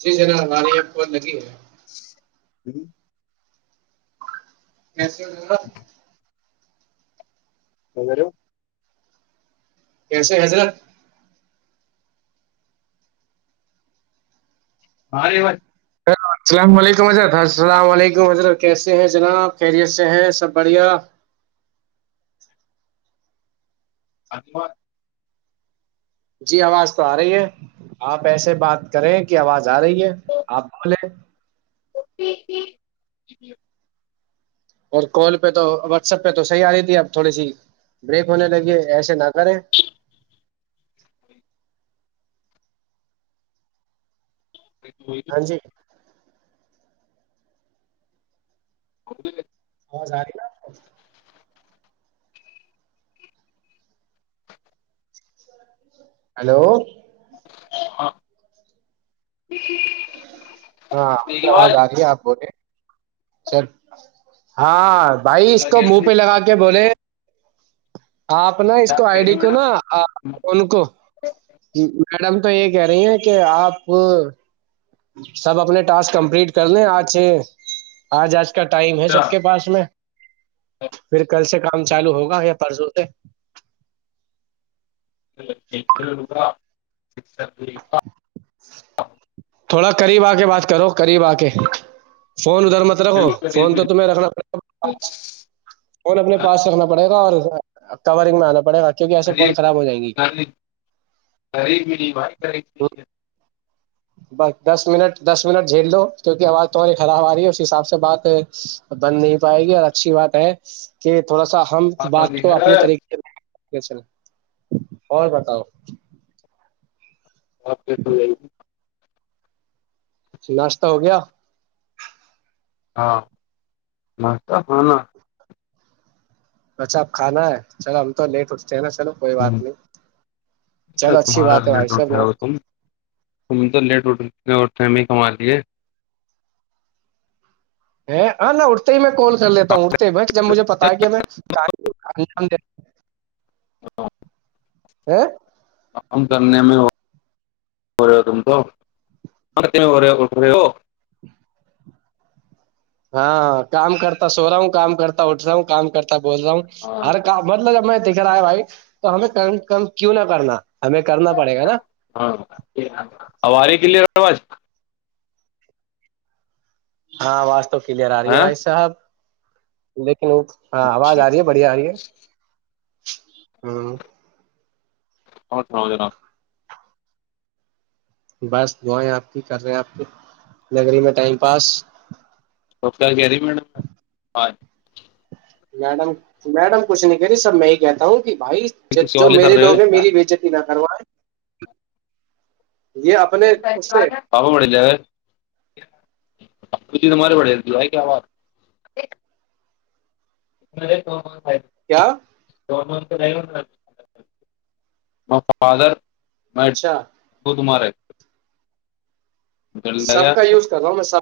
جی ذرا ہماریے یہ بت لگی ہے ہوں کیسے ہو جا اھر کیسے حضرت ہاںارے بات السلام علیکم حضرت السلام علیکم حضرت کیسے ہیں جناب خیریت سے ہیں سب بڑھیا اتب جی آواز تو آ رہی ہے آپ ایسے بات کریں کہ آواز جا رہی ہے آپ بولے ہی ج اور کال پہ تو واٹسپ پہ تو صحیح آ رہی تھی اب تھوڑی سی بریک ہونے لگیے ایسے نہ کریں جی ہاں جی [inaudible] بت ز رہی ن ہیلو [inaudible] ہاں آپ کی آواز آ رہی ہے آپ بولے چل ہاں بھائی اس کو منہ پہ لگا کے بولے [inaudible] آپ نا اس کو آئی ڈی کو نا ان کو میڈم تو یہ کہہ رہی ہیں کہ آپ سب اپنے ٹاسک کمپلیٹ کر لیں آج سے آج آج کا ٹائم ہے سب کے پاس میں پھر کل سے کام چالو ہوگا یا پرسوں سے [inaudible] [unintelligible] [inaudible] تھوڑا قریب آ کے بات کرو قریب آ کے فون ادھر مت رکھو فون تو تمہیں رکھنا پڑے گا پا فون اپنے پاس رکھنا پڑے گا اور کورنگ میں آنا پڑے گ رر بھی وائے کر بس دس منٹ دس منٹ جھیل لو کیونکہ آواز تھڑی خراب آ رہی ہے اس حساب سے بات بند نہیں پائے گی اور اچھی بات ہے کہ تھوڑا سا ہم بات کو اپنے طریقے سےکھ اور بتاؤ آپ کی س ج گی ناشتہ ہو گیا ہاں مت ہانا اچھا اپ کھانا ہے چلو ہم تو لیٹ ہو ہ چلو اچھی تمہارا بات ہے بھائی لیٹ اٹ صاحب رہا نا ہو تم تم تو لیٹ اٹ فہمی کما لیے ا آ ن ارت م کال کر لیتا ہوں اٹتے بس جب مجھے پتا ہے کیا میں کہاں [inaudible] [inaudible] ام کنیا میں ہو رہ ہو تم کو ہو رہے اٹھ رہے ہو ہاں کام کرتا سو رہا ہوں کام کرتا اٹا ہوں کام کرتا بول رہا ہوں ہاں ہر کا مطلبب میں دکھ رہا ہے بھائی تو ہمیں کم کم کیوں نہ کرنا ہمیں کرنا پڑے گا نا ہاں ہمارے کے لیے آواز ہاں واس تو کلیئر آ رہی ہے ہاں بھائی صاحب ل لو ہاں آواز اچھا آ رہی ہے بڑھیا آ رہی ہے ہاں اورہ سناؤ جناب بس گیں آپ کی کر رہے ہیں آپ کی نگری میں ٹائم پاس تو گری مڈاں میڈم میڈم کچھ نہیں کری سب میں ہی کہتا ہوں بھائی کسی جو والے کر میرے رہے لو ہو ہیں میری بےجتی نہ کرو پپا بڑے ج آی تومارے پڑیتی آ کیااز مر آ کیا دون م فادر میں اچھا وہ تمہارے دل سب لگا کا یوز کر رہا ہوں میں سب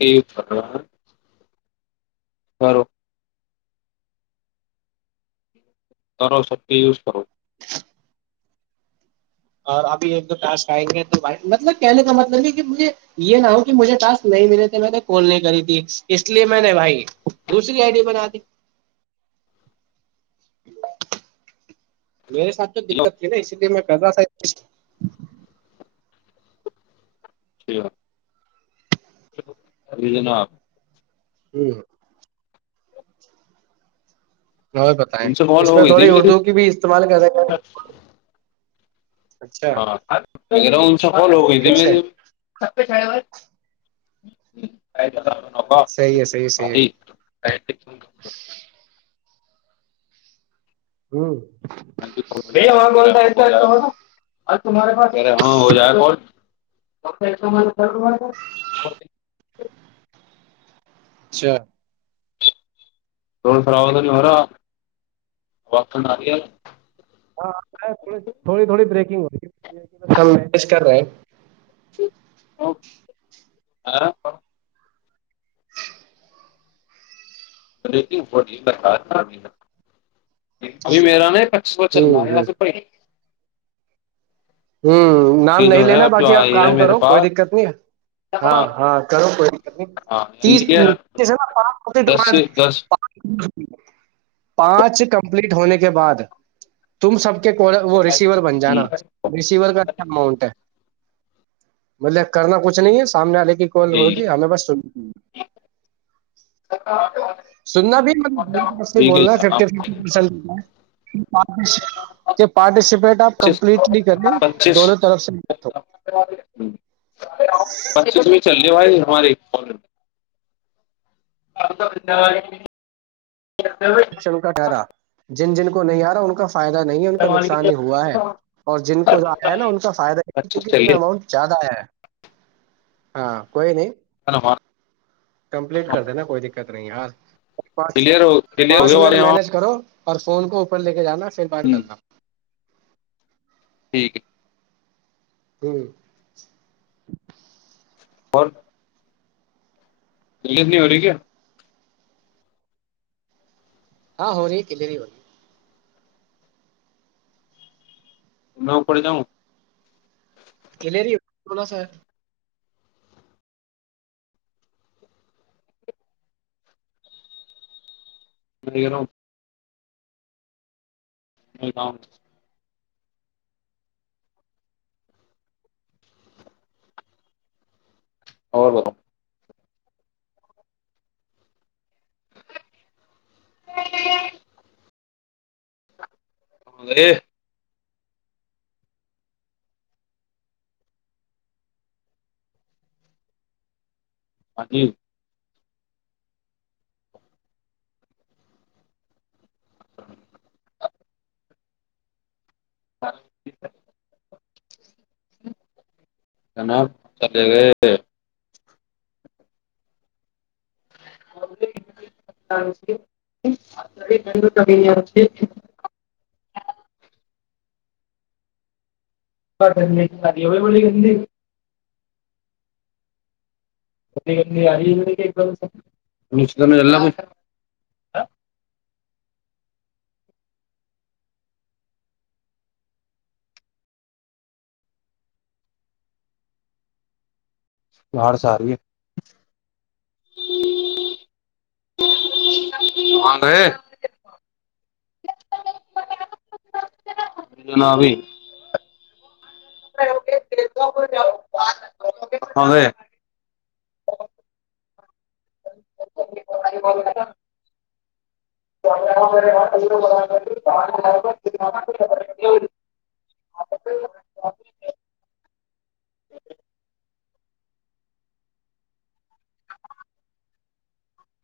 یہ ف برو تارا شکتی یوز کرو اور ابھی ایک دو ٹسک آئیں گے توھائی مطلب کہنے کا مطلب یہ کہ مجھے یہ نہ ہو کہ مجھے ٹاسک نہیں ملے تھے میں نے کال نہیں کری تھی اس لیے میں نے بھائی دوسری آئی ڈی بنا دی میرے سھ تو دقت تھی نا اس لیے میں کزا س جنا آ جی وہ بھی بتائیں ان سے کال اس ہو میں گئی تھی تھوڑی میری اردو کی بھی استعمال کیسے کریں ہاںا سفال ہو گئی تھی ٹھیک میں ہے ےررا صحیح ہے صحیح ہے صحیح ہے ھخزتس ہوں ارے اچھا ر خراب تو نہیں ہو رہا آ رہ ہاں آ تھوڑی تھوڑی بریکنگ ہو رہی ہے کر رہے ہیں آ لیکن وہٹ کا خارام ہے ابھی میرا نا کچ کو چل رہا ہوں ہے ہ ویسے ہوں نام یہ نہیں جو ہے لینا اب جو باقی آپ آئی ہے کام میرے کرو کوئی پاس دقت نہیں ہے ہاں ہاں کرو کوئی ہاں یعنی کہ تیس ہے نا دس سے دس پانچ پانچ کمپلیٹ ہونے کے بعد تم سب کے وہ ریسیور بن جانا ٹھیک ہے ریسیور کاچا امؤنٹ ہے مطلب کرنا کچھ نہیں ہے سامنے وال لیکن ال ہوگی ہمیں بس سننا بھی ب ف جناب ف پار ج پارٹیسپیٹ آپ پچیس کمپلیٹ کریں پچیس دونوں طرف سے بات ہو چلے بھائی ہمارے ف آپ کا دھن واد شن کا ٹھہرا جن جن کو نہیں آ رہا ان کا فائدہ نہیں ہے ان کا نقصان ہی ہوا ہے اور جن کو آیا ہے نا ان کا فائدہ اچھا کیکہ اتنا چلیے اماؤنٹ زیادہ آیا ہے ہاں کوئی نہیں ک ن ہاں کمپلیٹ کر دینا کوئی دقت نہیں یار پانچ کلیئر کلیر ہو پانچ ہو منٹ رہے مینج کرو اور فون کو اوپر لے کے جانا سر بر کرنا ٹھیک ہے ہوں اور یہت نہیں ہو رہی کیا [unintelligible] ہاں ہو رہی کلری ہو رہی ن پڑ جاؤں [unintelligible] کلری منا سا نہیں گ رہوں [unintelligible] نہیں گؤ [unintelligible] اور بتا [unintelligible] ہ [unintelligible] ہاں ج ہے [unintelligible] جنا چلے گئے [unintelligible] [unintelligible] ساری ای بولی گی [unintelligible] ا [unintelligible] لڑ س رہ ہےے [unintelligible] نا بھی [unintelligible] ہاں [unintelligible] ب [unintelligible] [unintelligible]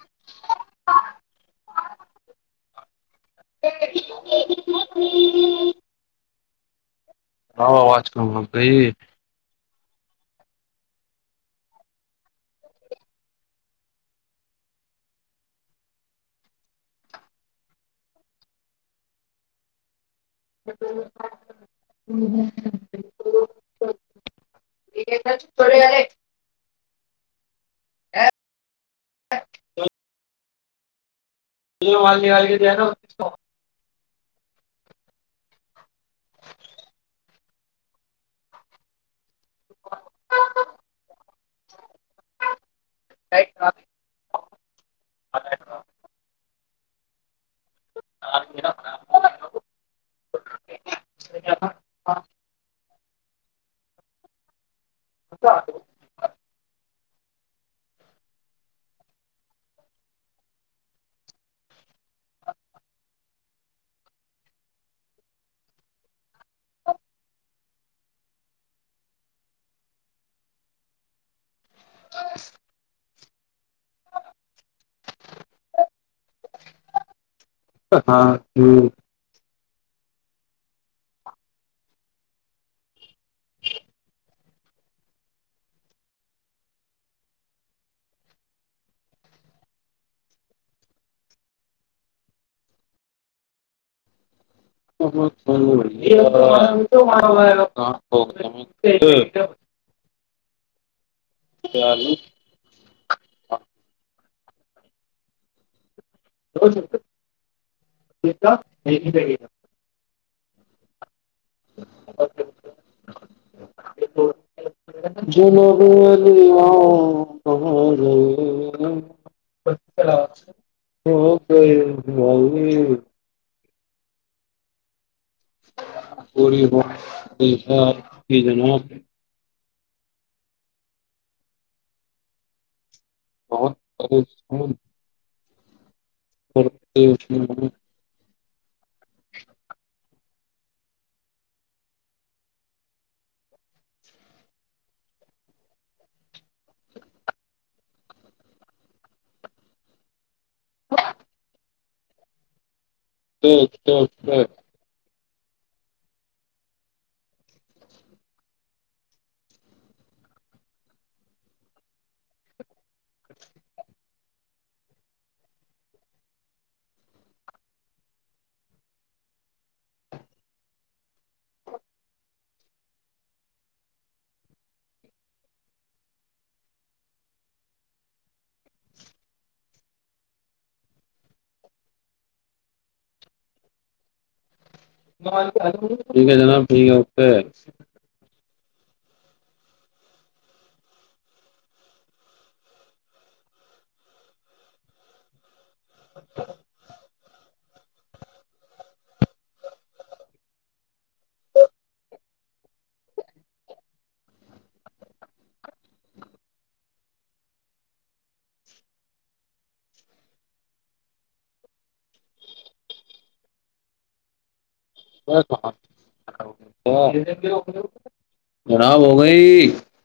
[unintelligible] آ آواز ک بپ بی [unintelligible] تھوڑےئے [unintelligible] ا [unintelligible] یہ مال نکال کے دینا ہو کو [unintelligible] [unintelligible] [unintelligible] اچھا [unintelligible] ا [unintelligible] ہاں ہ [unintelligible] [unintelligible] ت آالی [unintelligible] [unintelligible] جن ب گ ہو گ [unintelligible] پوری وقت الفات کی جناب [unintelligible] بہت پ [unintelligible] اورش [unintelligible] ہ [unintelligible] تو تو تو [unintelligible] ٹھیک ہے جناب ٹھیک ہے اوکے ا [unintelligible] خراب ہو گئی [unintelligible]